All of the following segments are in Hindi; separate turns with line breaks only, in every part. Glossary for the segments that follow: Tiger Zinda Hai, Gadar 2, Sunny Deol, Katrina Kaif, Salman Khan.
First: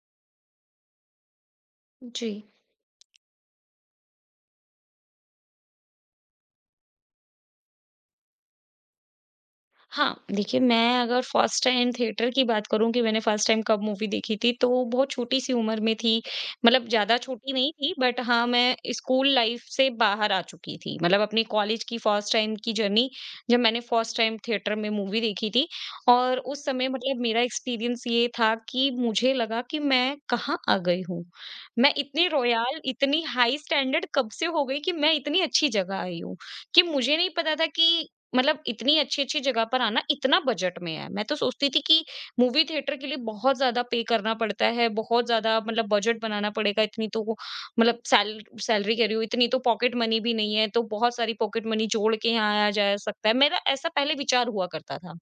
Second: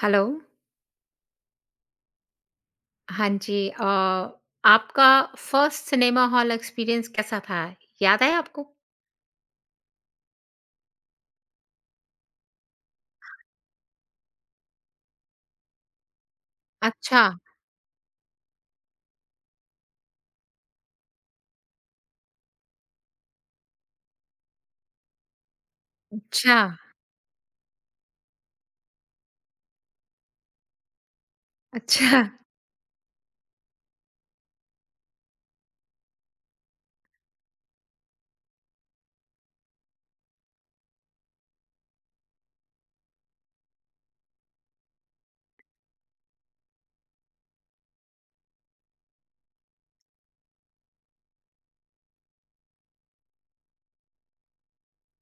हेलो।
जी।
हाँ जी आपका फर्स्ट सिनेमा हॉल एक्सपीरियंस कैसा था? याद है आपको?
हाँ, देखिए मैं अगर फर्स्ट टाइम थिएटर की बात करूँ कि मैंने फर्स्ट टाइम कब मूवी देखी थी, तो बहुत छोटी-सी उम्र में थी। मतलब ज़्यादा
अच्छा।
छोटी नहीं थी, बट हाँ, मैं स्कूल लाइफ़ से बाहर आ चुकी थी। मतलब अपने कॉलेज की फर्स्ट टाइम की जर्नी, जब मैंने फर्स्ट टाइम थिएटर में मूवी देखी थी, और
अच्छा।
उस समय मतलब मेरा एक्सपीरियंस ये था कि मुझे लगा कि मैं कहाँ आ गई हूँ? मैं
अच्छा।
इतनी रॉयल, इतनी हाई स्टैंडर्ड कब से हो गई कि मैं इतनी अच्छी जगह आई हूँ, कि मुझे नहीं पता था कि मतलब इतनी अच्छी-अच्छी जगह पर आना इतना बजट में है। मैं तो सोचती थी कि मूवी थिएटर के लिए बहुत ज़्यादा पे करना पड़ता है, बहुत ज़्यादा मतलब बजट बनाना पड़ेगा, इतनी तो मतलब सैलरी कह रही हूँ, इतनी तो पॉकेट मनी भी नहीं है, तो बहुत सारी पॉकेट मनी जोड़ के यहाँ आया जा सकता है। मेरा ऐसा पहले विचार हुआ करता था,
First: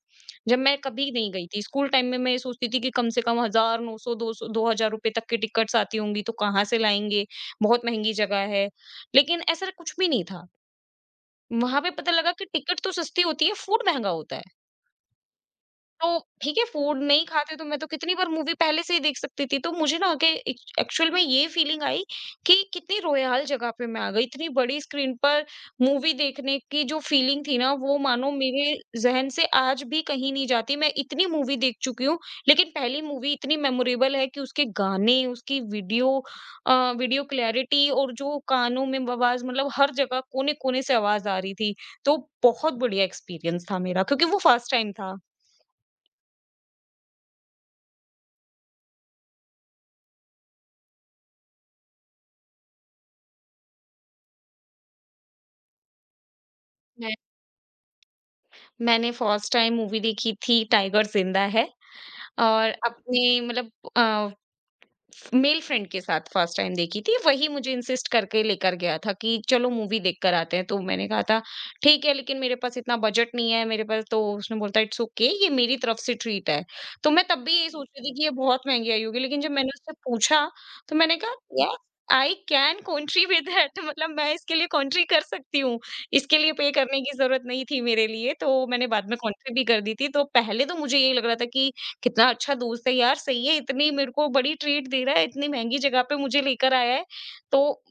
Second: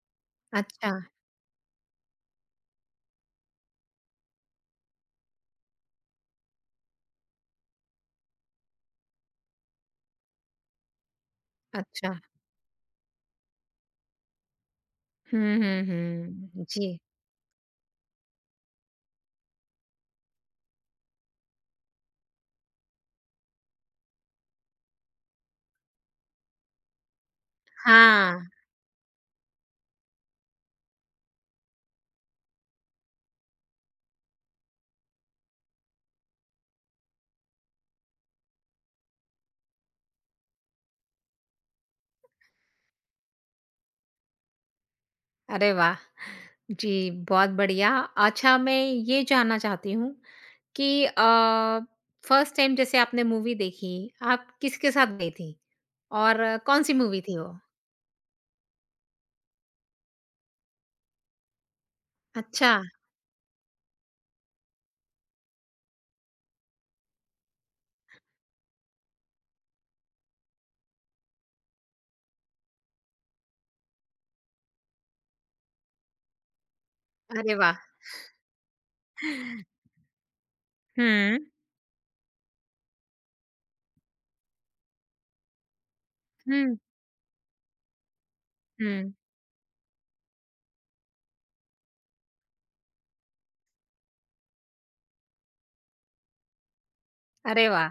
जब मैं
अच्छा।
कभी नहीं गई थी। स्कूल टाइम में मैं ये सोचती थी कि कम से कम 1000, 900, 200, ₹2000 रुपए तक की टिकट्स आती होंगी, तो कहाँ से लाएँगे? बहुत महँगी जगह है। लेकिन ऐसा कुछ भी नहीं था। वहां पे
अच्छा।
पता लगा कि टिकट तो सस्ती होती है, फूड महंगा होता है।
हुँ, हुँ,
तो ठीक है,
हुँ। जी।
फूड नहीं खाते तो मैं तो कितनी बार मूवी पहले से ही देख सकती थी। तो मुझे ना कि एक्चुअल में ये फीलिंग आई कि कितनी रोयाल जगह पे मैं आ गई। इतनी बड़ी स्क्रीन पर मूवी देखने की जो फीलिंग थी ना, वो मानो
हाँ।
मेरे ज़हन से आज भी कहीं नहीं जाती। मैं इतनी मूवी देख चुकी हूँ, लेकिन पहली मूवी इतनी मेमोरेबल है कि उसके गाने, उसकी अ, वीडियो क्लैरिटी, और जो कानों में आवाज़, मतलब हर जगह कोने-कोने से आवाज़ आ रही थी। तो बहुत बढ़िया एक्सपीरियंस था मेरा, क्योंकि वो फर्स्ट टाइम था।
अरे वाह! जी, बहुत बढ़िया। अच्छा, मैं ये जानना चाहती हूँ कि फर्स्ट टाइम जैसे आपने मूवी देखी, आप किसके साथ गई थी? और कौन-सी मूवी थी वो?
मैंने फर्स्ट टाइम मूवी देखी थी टाइगर जिंदा है,
अच्छा।
और अपने मतलब अ, मेल फ्रेंड के साथ फर्स्ट टाइम देखी थी। वही मुझे इंसिस्ट करके लेकर गया था कि चलो मूवी देखकर आते हैं, तो मैंने कहा था ठीक है, लेकिन मेरे पास इतना बजट नहीं है, मेरे पास तो, उसने बोलता इट्स ओके, ये मेरी तरफ से ट्रीट है। तो मैं तब
अरे
भी यही
वाह!
सोच रही थी कि ये बहुत महँगी आई होगी, लेकिन जब मैंने उससे पूछा, तो मैंने कहा
hmm,
yes I can country with that. मतलब मैं इसके लिए कंट्री कर सकती हूँ, इसके लिए पे
हुँ,
करने की ज़रूरत नहीं थी मेरे लिए, तो मैंने बाद
हुँ।
में कंट्री भी कर दी थी। तो पहले तो मुझे यही लग रहा था कि कितना अच्छा दोस्त है यार, सही है, इतनी मेरे को बड़ी ट्रीट दे रहा है, इतनी महँगी जगह पे मुझे लेकर आया है। तो
अरे वाह!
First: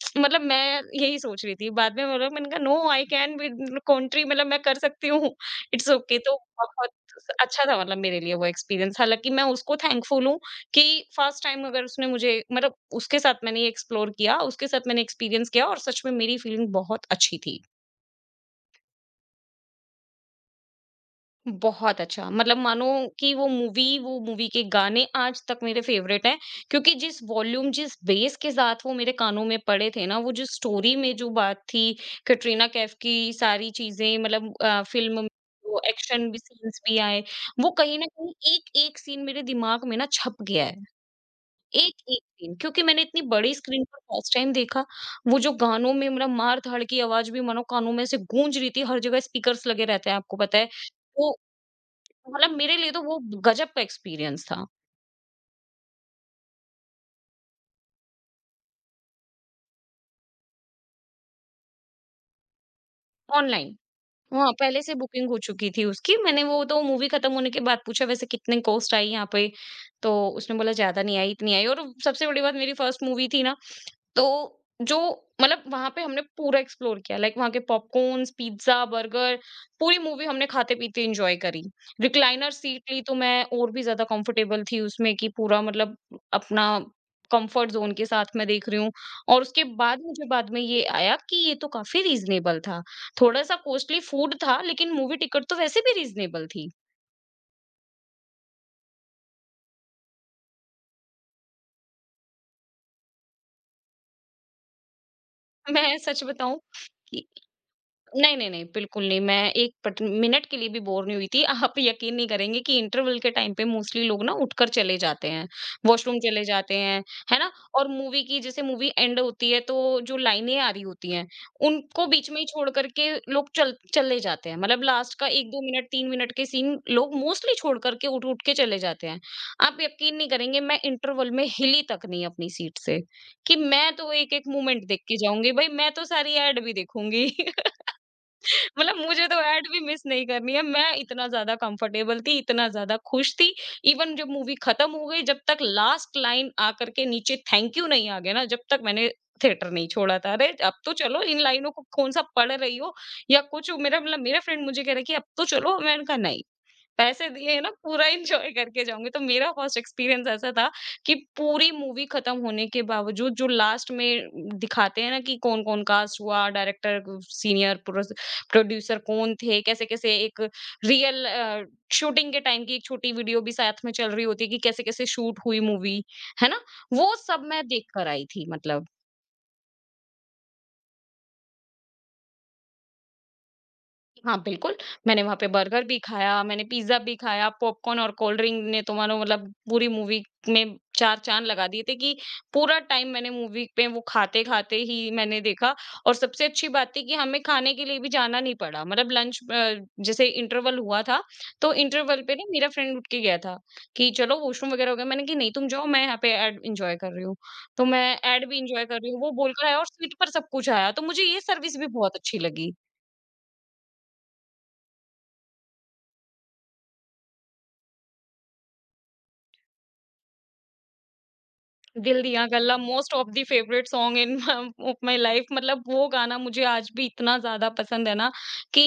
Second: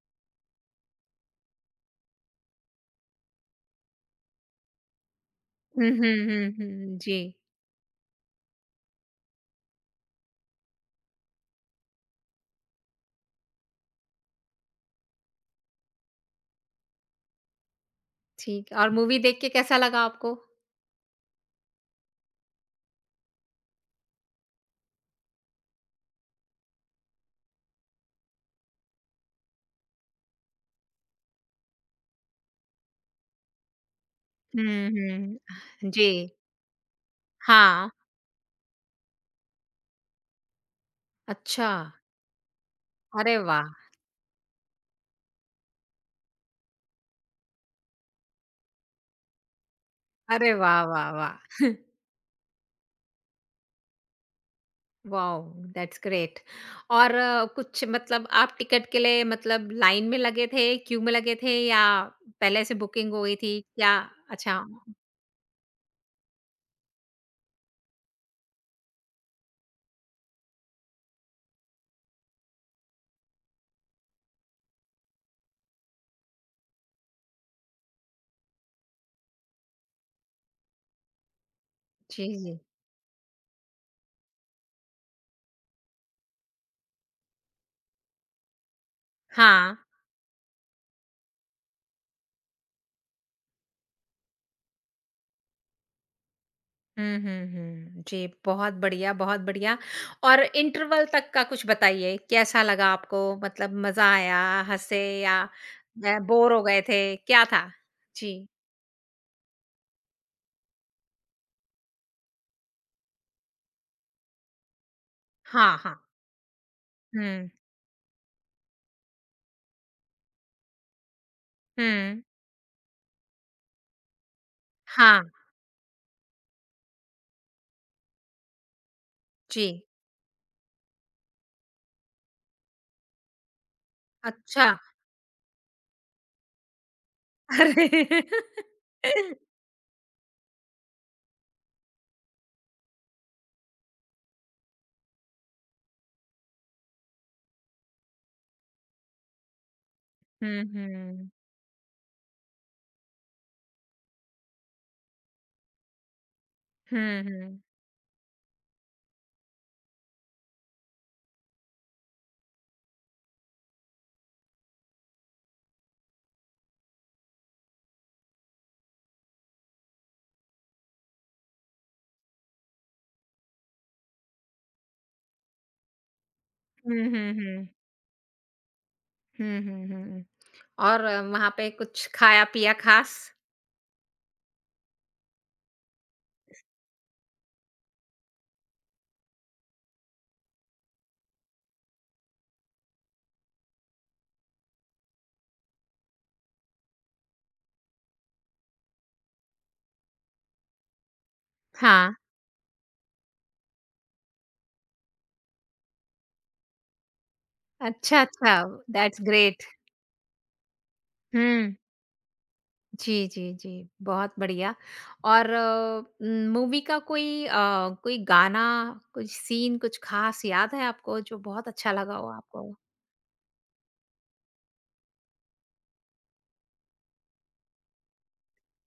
मतलब मैं यही सोच रही थी। बाद में मतलब मैंने कहा no I can with country, मतलब मैं कर सकती हूँ, इट्स
हुँ, हुँ,
ओके। तो
हुँ,
बहुत
हुँ। जी,
अच्छा था मतलब मेरे लिए वो एक्सपीरियंस। हालाँकि मैं उसको थैंकफुल हूँ कि फर्स्ट टाइम अगर उसने मुझे मतलब, उसके साथ मैंने ये एक्सप्लोर किया, उसके साथ मैंने एक्सपीरियंस किया, और सच में मेरी फीलिंग बहुत अच्छी थी।
ठीक है। और मूवी देख के कैसा लगा आपको?
बहुत अच्छा, मतलब मानो कि वो मूवी के गाने आज तक मेरे फेवरेट हैं, क्योंकि जिस वॉल्यूम, जिस बेस के साथ वो मेरे कानों में पड़े थे ना, वो जो स्टोरी में जो बात थी, कैटरीना कैफ की सारी चीजें, मतलब
हुँ,
फिल्म में वो
हुँ। जी।
एक्शन भी, सीन्स भी आए, वो
हाँ।
कहीं ना कहीं एक एक सीन मेरे दिमाग में ना छप गया है,
अच्छा।
एक एक सीन, क्योंकि मैंने इतनी
अरे
बड़ी
वाह!
स्क्रीन पर फर्स्ट टाइम देखा। वो जो गानों में, मेरा मार धाड़ की आवाज भी मानो कानों में से गूंज रही थी, हर जगह स्पीकर्स लगे रहते हैं, आपको
अरे
पता है।
वाह, वाह,
तो
वाह!
मतलब मेरे लिए तो वो गजब का एक्सपीरियंस था।
वॉव! That's great. और कुछ मतलब आप टिकट के लिए मतलब लाइन में लगे थे, क्यू में लगे थे या पहले से बुकिंग हो गई थी?
ऑनलाइन।
क्या,
हाँ,
अच्छा,
पहले से बुकिंग हो चुकी थी उसकी। मैंने वो तो मूवी खत्म होने के बाद पूछा, वैसे कितने कॉस्ट आई यहाँ पे? तो उसने बोला ज़्यादा नहीं आई, इतनी आई, और सबसे बड़ी बात, मेरी फर्स्ट मूवी थी ना, तो जो मतलब वहाँ पे हमने पूरा एक्सप्लोर किया, लाइक वहाँ के पॉपकॉर्न्स, पिज़्ज़ा, बर्गर, पूरी मूवी हमने खाते-पीते एन्जॉय करी।
जी,
रिक्लाइनर
जी।
सीट ली, तो मैं और भी ज़्यादा कंफर्टेबल थी उसमें, कि पूरा मतलब अपना कंफर्ट ज़ोन के साथ मैं देख रही हूँ, और उसके
हाँ।
बाद मुझे बाद में ये आया कि ये तो काफ़ी रीज़नेबल था। थोड़ा-सा कॉस्टली फूड था, लेकिन मूवी टिकट तो वैसे भी रीज़नेबल थी।
हुँ, हुँ, हुँ। जी, बहुत बढ़िया, बहुत बढ़िया। और इंटरवल तक का कुछ बताइए, कैसा लगा आपको? मतलब मज़ा आया, हँसे या
मैं सच
बोर
बताऊँ
हो गए थे,
कि
क्या था?
नहीं,
जी।
नहीं, नहीं, बिल्कुल नहीं। मैं 1 पट मिनट के लिए भी बोर नहीं हुई थी। आप यकीन नहीं करेंगे कि इंटरवल के टाइम पे मोस्टली लोग ना उठकर चले जाते हैं,
हाँ, हाँ।
वॉशरूम चले जाते हैं, है
हुँ,
ना? और मूवी की, जैसे मूवी एंड होती है तो जो लाइनें आ रही होती हैं, उनको
हुँ।
बीच में ही छोड़ कर के लोग चल चले जाते हैं। मतलब लास्ट
हाँ,
का 1-2 मिनट, 3 मिनट के सीन लोग मोस्टली छोड़ कर के उठ-उठ के चले जाते हैं।
जी।
आप यकीन नहीं करेंगे, मैं इंटरवल में हिली तक नहीं अपनी सीट से, कि मैं तो एक-एक
अच्छा।
मोमेंट देख के जाऊँगी। भई मैं तो सारी एड भी देखूँगी।
अरे!
मतलब मुझे तो ऐड भी मिस नहीं करनी है। मैं इतना ज़्यादा कंफर्टेबल थी, इतना ज़्यादा खुश थी। इवन जब मूवी खत्म हो गई, जब तक लास्ट लाइन आकर के नीचे थैंक यू नहीं आ गया ना, जब तक मैंने थिएटर नहीं छोड़ा था। अरे!
हुँ,
अब तो चलो,
हुँ।
इन लाइनों को कौन-सा पढ़ रही हो या कुछ हो, मेरा मतलब, मेरा फ्रेंड मुझे कह रहा है कि अब तो चलो, मैंने कहा नहीं।
हुँ,
पैसे दिए हैं
हुँ।
ना, पूरा एन्जॉय करके जाऊँगी। तो मेरा फर्स्ट एक्सपीरियंस ऐसा था कि पूरी मूवी खत्म होने के बावजूद, जो लास्ट में दिखाते हैं ना, कि कौन-कौन कास्ट हुआ, डायरेक्टर, सीनियर प्रोस प्रोड्यूसर कौन थे, कैसे-कैसे एक रियल शूटिंग के टाइम की एक छोटी वीडियो भी साथ में चल रही होती है, कि कैसे-कैसे शूट हुई मूवी, है ना?
हुँ,
वो
हुँ,
सब मैं
हुँ।
देख कर आई थी मतलब।
हुँ, हुँ, हुँ। और वहाँ पे कुछ खाया-पिया ख़ास?
हाँ, बिल्कुल, मैंने वहाँ पे बर्गर भी खाया, मैंने पिज़्ज़ा भी खाया, पॉपकॉर्न और कोल्ड ड्रिंक ने तो मानो मतलब पूरी मूवी में 4 चाँद लगा दिए थे, कि पूरा टाइम मैंने मूवी पे वो खाते-खाते ही मैंने देखा, और सबसे अच्छी बात थी कि हमें खाने के लिए भी जाना नहीं पड़ा। मतलब लंच, जैसे इंटरवल हुआ था, तो
हाँ।
इंटरवल पे ना मेरा फ्रेंड उठ के गया था कि चलो वॉशरूम वगैरह हो गया। मैंने कहा, "नहीं, तुम जाओ, मैं यहाँ पे ऐड एन्जॉय कर रही हूँ।" तो मैं
अच्छा,
ऐड
अच्छा।
भी एन्जॉय कर रही
दैट्स
हूँ, वो
ग्रेट।
बोलकर आया और सीट पर सब कुछ आया, तो मुझे ये
हुँ।
सर्विस भी बहुत अच्छी लगी।
जी, जी, जी, बहुत बढ़िया। और मूवी का कोई कोई गाना, कुछ सीन, कुछ ख़ास याद है आपको जो बहुत अच्छा लगा
दिल
हो
दिया
आपको?
गल्ला most of the favourite song in of my life, मतलब वो गाना मुझे आज भी इतना ज़्यादा पसंद है ना, कि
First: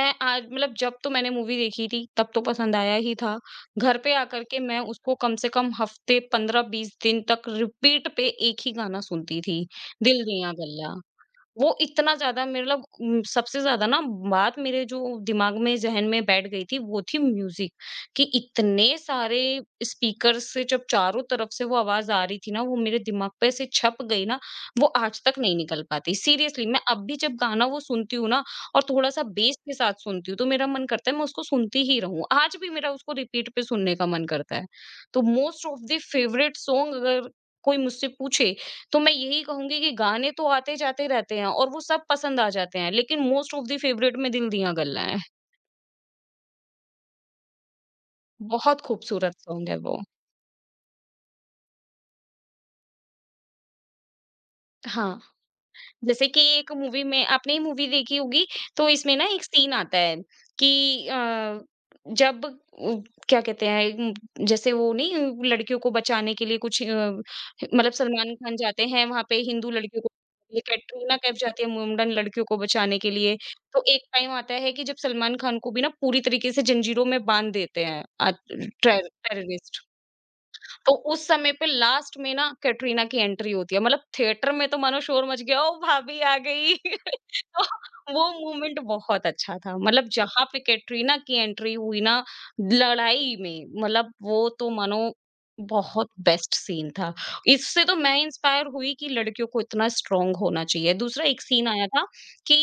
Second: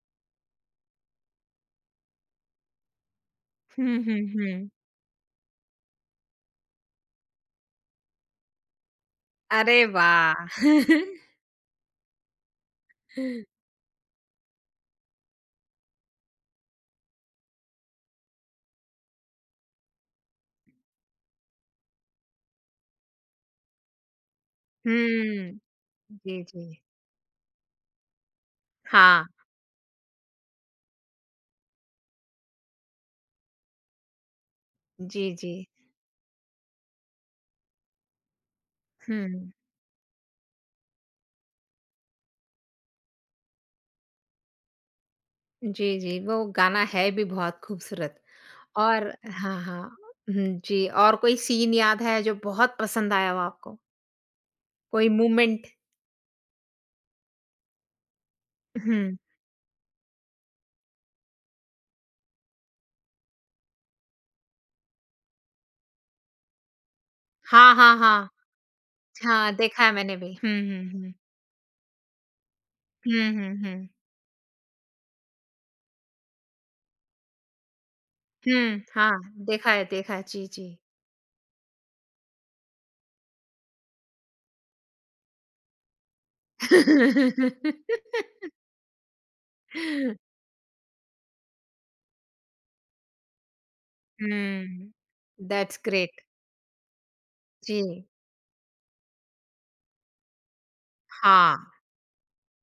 मैं आज मतलब, जब तो मैंने मूवी देखी थी तब तो पसंद आया ही था।
हुँ,
घर पे
हुँ,
आकर के
हुँ।
मैं उसको कम से कम हफ़्ते 15-20 दिन तक रिपीट पे एक ही गाना सुनती थी,
अरे
दिल
वाह!
दिया गल्ला। वो इतना ज़्यादा मतलब, सबसे ज़्यादा ना बात मेरे जो दिमाग में, ज़हन में बैठ गई थी, वो थी म्यूज़िक, कि इतने सारे स्पीकर्स से जब चारों तरफ से वो आवाज़ आ रही थी ना, वो मेरे दिमाग पे ऐसे छप गई ना, वो आज तक
हुँ,
नहीं निकल पाती।
जी,
सीरियसली,
जी।
मैं अब भी जब गाना वो सुनती हूँ ना, और थोड़ा-सा
हाँ,
बेस के साथ सुनती हूँ, तो मेरा मन करता है मैं उसको सुनती ही रहूँ। आज भी मेरा उसको रिपीट पे सुनने का मन करता है। तो
जी, जी।
Most of the favourite song अगर कोई मुझसे पूछे, तो मैं यही
हुँ,
कहूँगी कि गाने तो आते-जाते रहते हैं और वो सब पसंद आ जाते हैं, लेकिन मोस्ट ऑफ द फेवरेट में दिल दिया गल्ला है।
जी, जी, वो गाना है भी बहुत खूबसूरत।
बहुत
और
खूबसूरत
हाँ,
सॉन्ग है
हाँ।
वो।
हुँ, जी। और कोई सीन याद है जो बहुत पसंद आया हो आपको? कोई
हाँ।
मोमेंट?
जैसे कि, एक मूवी में, आपने ये मूवी देखी होगी, तो इसमें
हुँ।
ना एक सीन आता है कि अ, जब उ, क्या कहते हैं जैसे वो नहीं लड़कियों को बचाने के लिए कुछ
हाँ,
मतलब,
हाँ, हाँ।
सलमान खान जाते हैं वहाँ पे
हाँ,
हिंदू
देखा है
लड़कियों को,
मैंने भी। हुँ,
ये
हुँ, हुँ।
कैटरीना कैफ जाती है मुंडन लड़कियों को बचाने के
हुँ,
लिए।
हुँ, हुँ।
तो एक टाइम आता है कि जब सलमान खान को भी ना पूरी तरीके से जंजीरों में बांध देते हैं
हुँ, हाँ, देखा
टेररिस्ट।
है, देखा है। जी, जी।
तो उस समय पे लास्ट में ना कैटरीना की एंट्री होती है, मतलब थिएटर में तो मानो शोर मच गया, "ओह! भाभी आ गई।" तो वो मोमेंट बहुत अच्छा था, मतलब जहाँ पे कैटरीना की एंट्री हुई ना लड़ाई में, मतलब वो तो
हुँ,
मानो
दैट्स
बहुत
ग्रेट।
बेस्ट सीन था। इससे तो
जी,
मैं इंस्पायर हुई कि लड़कियों को इतना स्ट्रॉन्ग होना चाहिए। दूसरा एक
हाँ।
सीन आया था कि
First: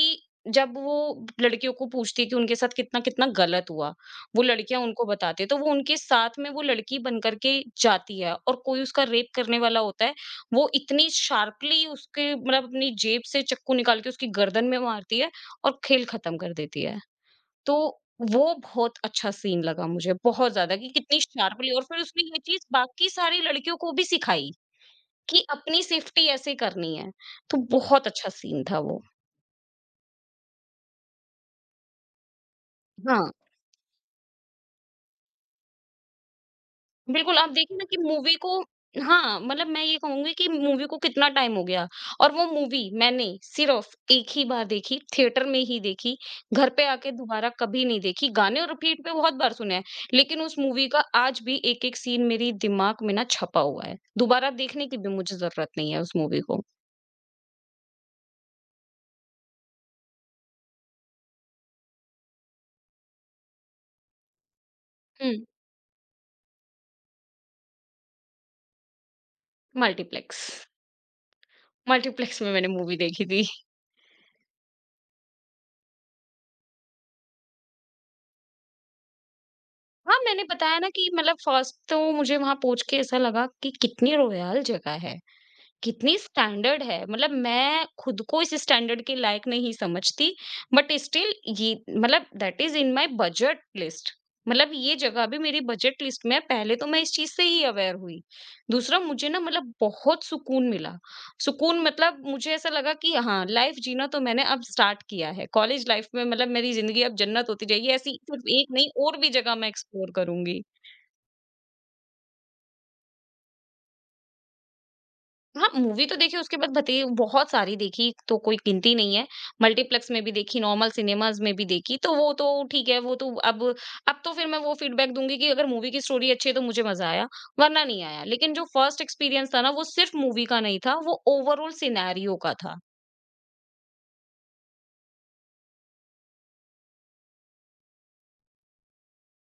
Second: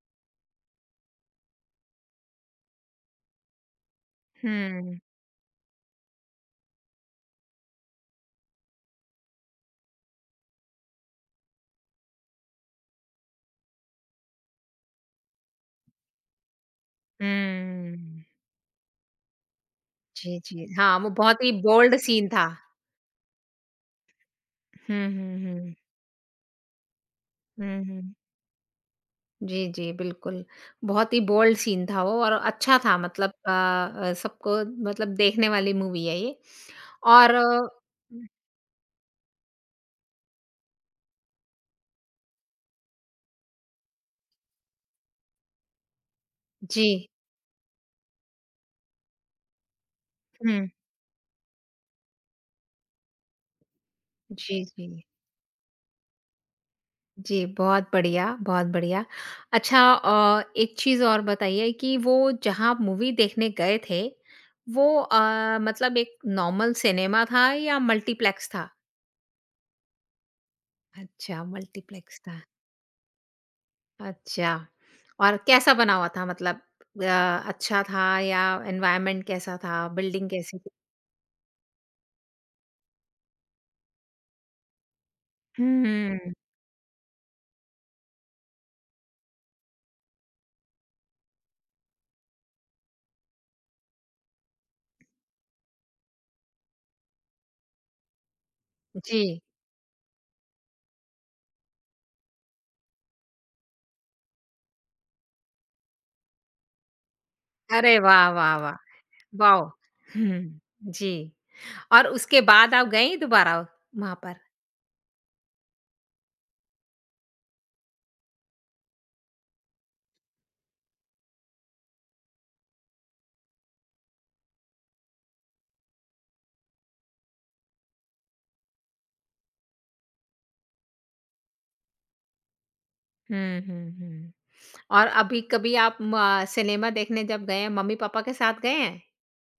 जब वो लड़कियों को पूछती है कि उनके साथ कितना-कितना गलत हुआ, वो लड़कियां
हुँ,
उनको बताती है, तो वो उनके साथ में वो लड़की बन करके जाती है और कोई उसका रेप करने वाला होता है, वो इतनी शार्पली उसके मतलब अपनी जेब से चाकू निकाल के उसकी गर्दन में मारती है और खेल खत्म कर देती है। तो
हुँ।
वो बहुत अच्छा सीन लगा मुझे,
जी,
बहुत
जी।
ज़्यादा कि
हाँ, वो
कितनी
बहुत ही
शार्पली और
बोल्ड
फिर उसने
सीन
ये
था।
चीज़ बाकी सारी लड़कियों को भी सिखाई
हुँ, हुँ,
कि
हुँ।
अपनी सेफ्टी ऐसे करनी है। तो
हुँ,
बहुत
हुँ।
अच्छा सीन था वो।
जी, जी, बिल्कुल। बहुत ही बोल्ड सीन था वो और अच्छा था
हाँ।
मतलब अ अ, सबको मतलब देखने वाली मूवी है ये। और
बिल्कुल, आप
आ,
देखिए ना कि मूवी को। हाँ, मतलब मैं ये कहूँगी कि मूवी को कितना टाइम हो गया और वो मूवी मैंने सिर्फ़ एक ही बार देखी, थिएटर में ही देखी, घर
जी।
पे आके दोबारा कभी नहीं देखी, गाने और रिपीट पे बहुत बार सुने हैं, लेकिन उस
हुँ,
मूवी का आज भी एक-एक सीन मेरे दिमाग में ना छपा हुआ है, दोबारा
जी,
देखने की
जी।
भी मुझे ज़रूरत नहीं है उस मूवी को।
जी, बहुत बढ़िया, बहुत बढ़िया। अच्छा, एक चीज़ और बताइए कि वो जहाँ आप मूवी देखने गए थे, वो
हुँ।
मतलब एक नॉर्मल सिनेमा था या मल्टीप्लेक्स था?
मल्टीप्लेक्स।
अच्छा, मल्टीप्लेक्स था।
मल्टीप्लेक्स में मैंने मूवी देखी थी।
अच्छा। और कैसा बना हुआ था मतलब अ, अच्छा था या एनवायरनमेंट कैसा था,
हाँ,
बिल्डिंग
मैंने
कैसी थी?
बताया ना कि मतलब फर्स्ट तो मुझे वहाँ पहुँच के ऐसा लगा कि कितनी रॉयल जगह है। कितनी
हुँ,
स्टैंडर्ड है मतलब मैं खुद को इस स्टैंडर्ड के लायक नहीं समझती, बट स्टिल ये मतलब that is in my budget list. मतलब ये जगह भी मेरी बजट लिस्ट में है, पहले तो मैं इस चीज से ही अवेयर हुई। दूसरा
जी।
मुझे ना मतलब बहुत सुकून मिला। सुकून मतलब मुझे ऐसा लगा कि हाँ, लाइफ जीना तो मैंने अब स्टार्ट किया है, कॉलेज लाइफ में मतलब मेरी जिंदगी अब जन्नत होती जाएगी,
अरे
ऐसी
वाह,
सिर्फ
वाह,
एक
वाह!
नहीं और भी जगह
वॉव!
मैं एक्सप्लोर
हुँ,
करूंगी।
जी। और उसके बाद आप गईं दोबारा वहाँ पर?
हाँ, मूवी तो देखिए उसके बाद भते बहुत सारी देखी, तो कोई गिनती नहीं है। मल्टीप्लेक्स में भी देखी, नॉर्मल सिनेमाज़ में भी देखी, तो वो तो ठीक है, वो तो अब तो फिर मैं वो फीडबैक दूँगी कि अगर मूवी की स्टोरी अच्छी है, तो मुझे मज़ा आया, वरना नहीं आया। लेकिन जो फर्स्ट एक्सपीरियंस था ना, वो सिर्फ़ मूवी का नहीं था, वो ओवरॉल सिनेरियो का था।
हुँ, हुँ, हुँ। और अभी कभी आप म सिनेमा देखने जब गए हैं, मम्मी-पापा के साथ गए हैं?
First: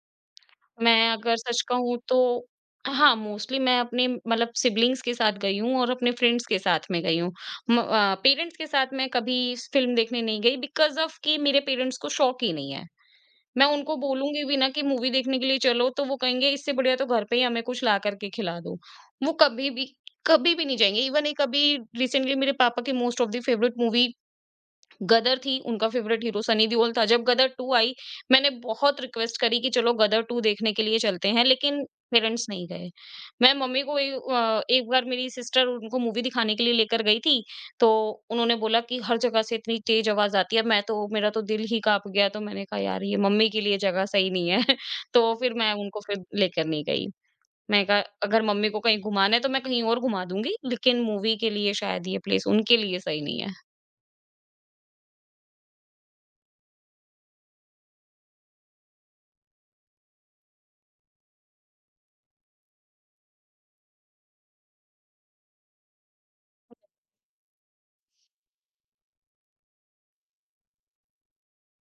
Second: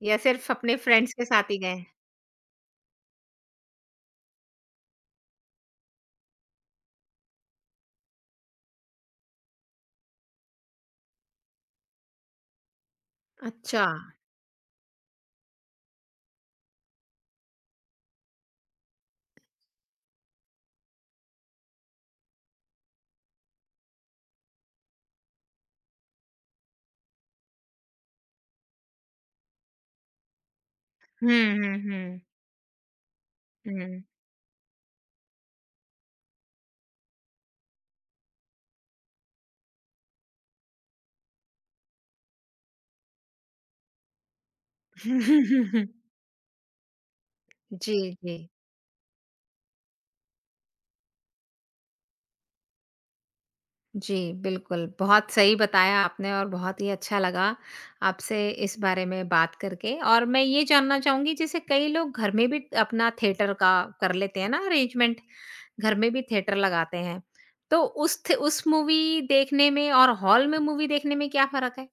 या सिर्फ़ अपने
मैं
फ्रेंड्स के
अगर
साथ ही
सच
गए हैं?
कहूँ तो हाँ, मोस्टली मैं अपने मतलब सिबलिंग्स के साथ गई हूँ और अपने फ्रेंड्स के साथ में गई हूँ। पेरेंट्स के साथ मैं कभी स फ़िल्म देखने नहीं गई बिकॉज़ ऑफ़ कि मेरे पेरेंट्स को शौक ही नहीं है। मैं
अच्छा।
उनको बोलूँगी भी ना कि मूवी देखने के लिए चलो, तो वो कहेंगे इससे बढ़िया तो घर पे ही हमें कुछ ला करके खिला दो। वो कभी भी, कभी भी नहीं जाएँगे। इवन एक अभी रिसेंटली मेरे पापा की most of the favourite movie Gadar थी, उनका फेवरेट हीरो सनी देओल था। जब गदर 2 आई, मैंने बहुत रिक्वेस्ट करी कि चलो गदर 2 देखने के लिए चलते
हुँ,
हैं,
हुँ,
लेकिन
हुँ,
पेरेंट्स नहीं गए। मैं मम्मी को
हुँ।
एक बार मेरी सिस्टर उनको मूवी दिखाने के लिए लेकर गई थी। तो उन्होंने बोला कि हर जगह से इतनी तेज आवाज आती है, मैं तो मेरा तो दिल ही कांप गया, तो मैंने कहा यार ये मम्मी के लिए जगह सही नहीं है। तो फिर मैं उनको फिर लेकर नहीं गई। मैं
जी,
कहा
जी।
अगर मम्मी को कहीं घुमाना है तो मैं कहीं और घुमा दूंगी, लेकिन मूवी के लिए शायद ये प्लेस उनके लिए सही नहीं है।
जी, बिल्कुल, बहुत सही बताया आपने और बहुत ही अच्छा लगा आपसे इस बारे में बात करके। और मैं ये जानना चाहूँगी, जैसे कई लोग घर में भी अपना थिएटर का कर लेते हैं ना अरेंजमेंट, घर में भी थिएटर लगाते हैं। तो उस थ उस मूवी देखने में और हॉल में मूवी देखने में क्या फ़र्क है?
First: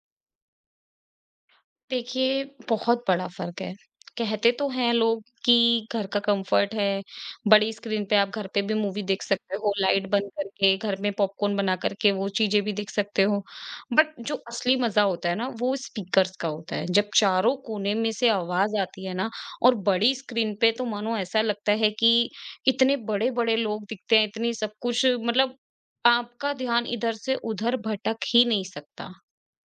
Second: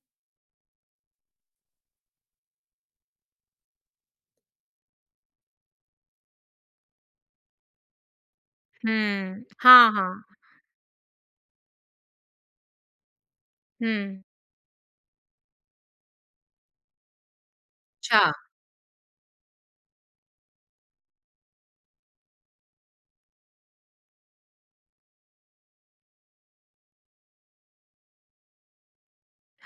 देखिए, बहुत बड़ा फ़र्क है। कहते तो हैं लोग कि घर का कंफर्ट है, बड़ी स्क्रीन पे आप घर पे भी मूवी देख
हुँ।
सकते हो,
हाँ,
लाइट
हाँ।
बंद करके, घर में पॉपकॉर्न बना करके वो चीज़ें भी देख सकते हो। But
hmm.
जो असली मज़ा होता है ना, वो स्पीकर्स का होता है। जब चारों कोने में
अच्छा।
से आवाज़ आती है ना, और बड़ी स्क्रीन पे तो मानो ऐसा लगता है कि इतने बड़े-बड़े लोग दिखते हैं, इतनी सब कुछ मतलब आपका ध्यान इधर से उधर भटक ही नहीं सकता।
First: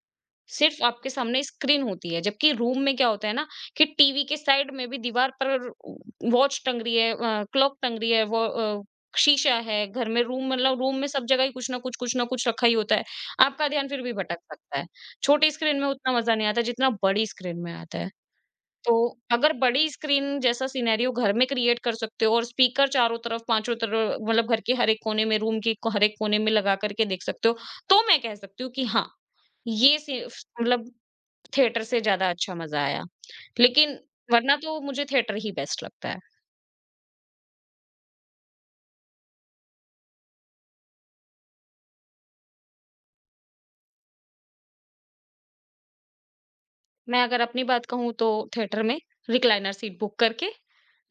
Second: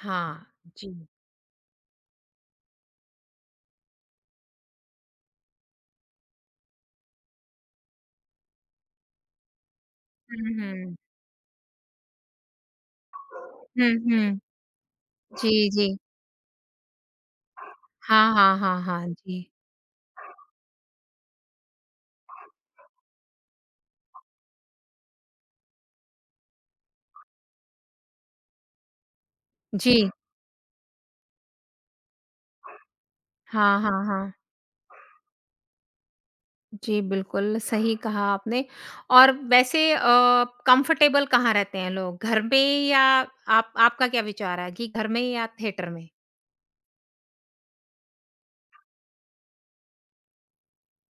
हाँ।
सिर्फ
जी।
आपके सामने स्क्रीन होती है, जबकि रूम में क्या होता है ना कि टीवी के साइड में भी दीवार पर वॉच टंग रही है, क्लॉक टंग रही है, शीशा है घर में, रूम
हुँ,
मतलब रूम
हुँ।
में सब जगह ही कुछ ना कुछ, कुछ ना कुछ रखा ही होता है, आपका ध्यान
हुँ,
फिर भी भटक
हुँ।
सकता है। छोटी
जी,
स्क्रीन
जी।
में उतना मजा नहीं आता जितना बड़ी स्क्रीन में आता है।
हाँ, हाँ, हाँ,
तो
हाँ। जी।
अगर बड़ी स्क्रीन जैसा सिनेरियो घर में क्रिएट कर सकते हो और स्पीकर चारों तरफ पांचों तरफ मतलब घर के हर एक कोने में, रूम के हर एक कोने में लगा करके देख सकते हो, तो मैं कह सकती हूँ कि हाँ,
जी।
ये सिर्फ मतलब थिएटर से ज़्यादा अच्छा मज़ा आया।
हाँ,
लेकिन
हाँ, हाँ।
वरना तो मुझे थिएटर ही बेस्ट लगता है।
जी, बिल्कुल सही कहा आपने। और वैसे कंफर्टेबल कहाँ रहते हैं लोग? घर में या आप, आपका क्या विचार है कि घर में या थिएटर में?
मैं अगर अपनी बात कहूँ तो थिएटर में रिक्लाइनर सीट बुक करके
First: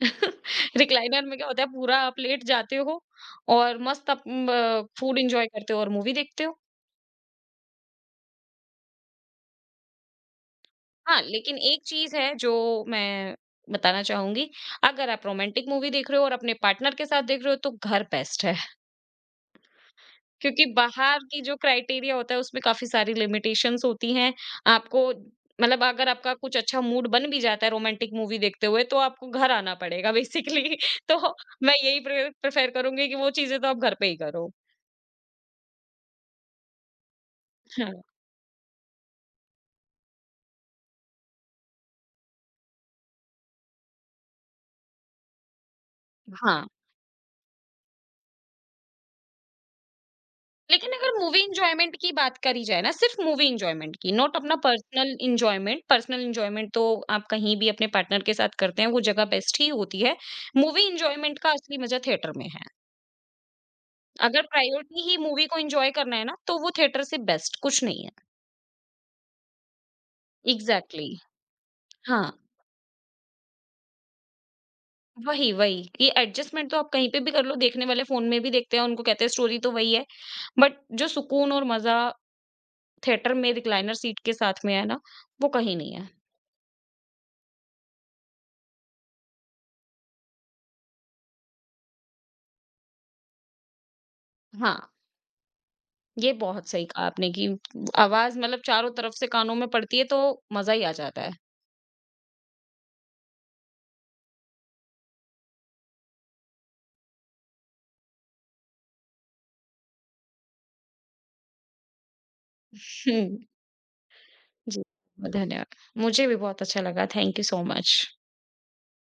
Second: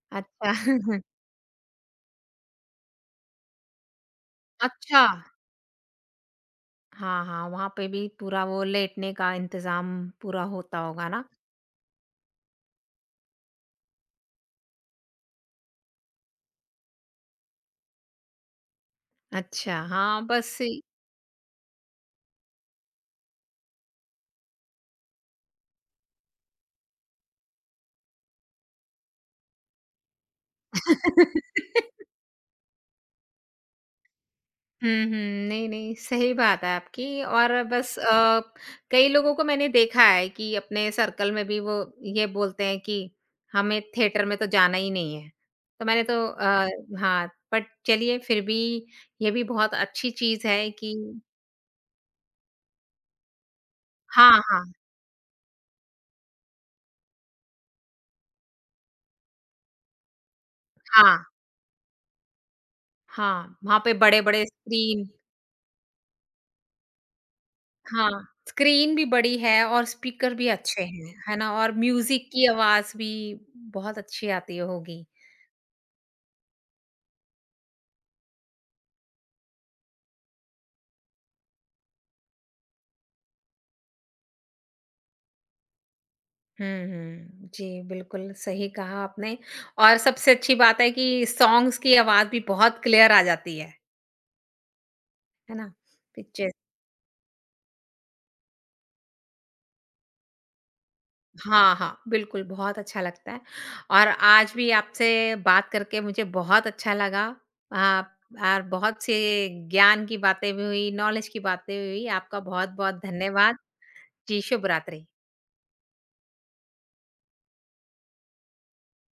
अच्छा।
रिक्लाइनर में क्या होता है, पूरा आप लेट जाते हो और मस्त आप
अच्छा।
फूड एन्जॉय करते हो और मूवी देखते हो।
हाँ, हाँ, वहाँ पे भी पूरा वो लेटने का इंतज़ाम पूरा होता होगा
हाँ,
ना?
लेकिन एक चीज़ है जो मैं बताना चाहूँगी, अगर आप रोमांटिक मूवी देख रहे हो और अपने पार्टनर के साथ देख रहे हो तो घर बेस्ट है।
अच्छा, हाँ, बस
क्योंकि बाहर की जो क्राइटेरिया होता है उसमें काफ़ी सारी लिमिटेशंस होती हैं। आपको मतलब अगर आपका कुछ अच्छा मूड बन भी जाता है रोमांटिक मूवी देखते हुए तो आपको घर आना पड़ेगा बेसिकली। तो मैं यही प्रेफ़र करूँगी कि वो चीज़ें तो आप घर पे ही करो।
हुँ, हुँ। नहीं, नहीं, सही बात है आपकी। और
हाँ,
बस कई लोगों को मैंने देखा है कि अपने सर्कल में भी वो ये बोलते हैं कि हमें थिएटर में तो जाना ही नहीं है। तो मैंने तो
हाँ।
हाँ, बट चलिए फिर भी ये भी बहुत अच्छी चीज़ है
लेकिन
कि
अगर मूवी एन्जॉयमेंट की बात करी जाए ना, सिर्फ़ मूवी एन्जॉयमेंट की, नॉट
हाँ,
अपना
हाँ,
पर्सनल एन्जॉयमेंट तो आप कहीं भी अपने पार्टनर के साथ करते हैं, वो जगह बेस्ट ही होती है। मूवी
हाँ,
एन्जॉयमेंट का असली मज़ा थिएटर में है।
हाँ, वहाँ पे
अगर
बड़े-बड़े
प्रायोरिटी
स्क्रीन।
ही मूवी को एन्जॉय करना है ना, तो वो थिएटर से बेस्ट कुछ नहीं
हाँ,
है।
स्क्रीन भी बड़ी है और स्पीकर भी अच्छे
एग्ज़ैक्टली।
हैं, है ना? और म्यूज़िक
हाँ,
की आवाज़ भी बहुत अच्छी आती होगी।
वही, वही। ये एडजस्टमेंट तो आप कहीं पे भी कर लो, देखने वाले फ़ोन में भी देखते हैं, उनको कहते हैं स्टोरी तो वही है, बट जो सुकून और मज़ा थिएटर में रिक्लाइनर सीट के साथ में है ना, वो कहीं नहीं है।
हुँ, हुँ। जी, बिल्कुल सही कहा आपने। और सबसे अच्छी बात है कि सॉन्ग्स की आवाज़ भी बहुत क्लियर आ जाती
हाँ,
है ना?
ये
पिक्चर्स,
बहुत सही कहा आपने कि आवाज़ मतलब चारों तरफ से कानों में पड़ती है, तो मज़ा ही आ जाता है।
हाँ, हाँ, बिल्कुल बहुत अच्छा लगता है। और आज भी आपसे बात करके मुझे बहुत अच्छा लगा। आप और बहुत से ज्ञान की बातें भी हुई, नॉलेज की बातें भी हुई। आपका बहुत-बहुत
हुँ,
धन्यवाद। जी, शुभ
जी,
रात्रि।
धन्यवाद। मुझे भी बहुत अच्छा लगा, थैंक यू सो मच।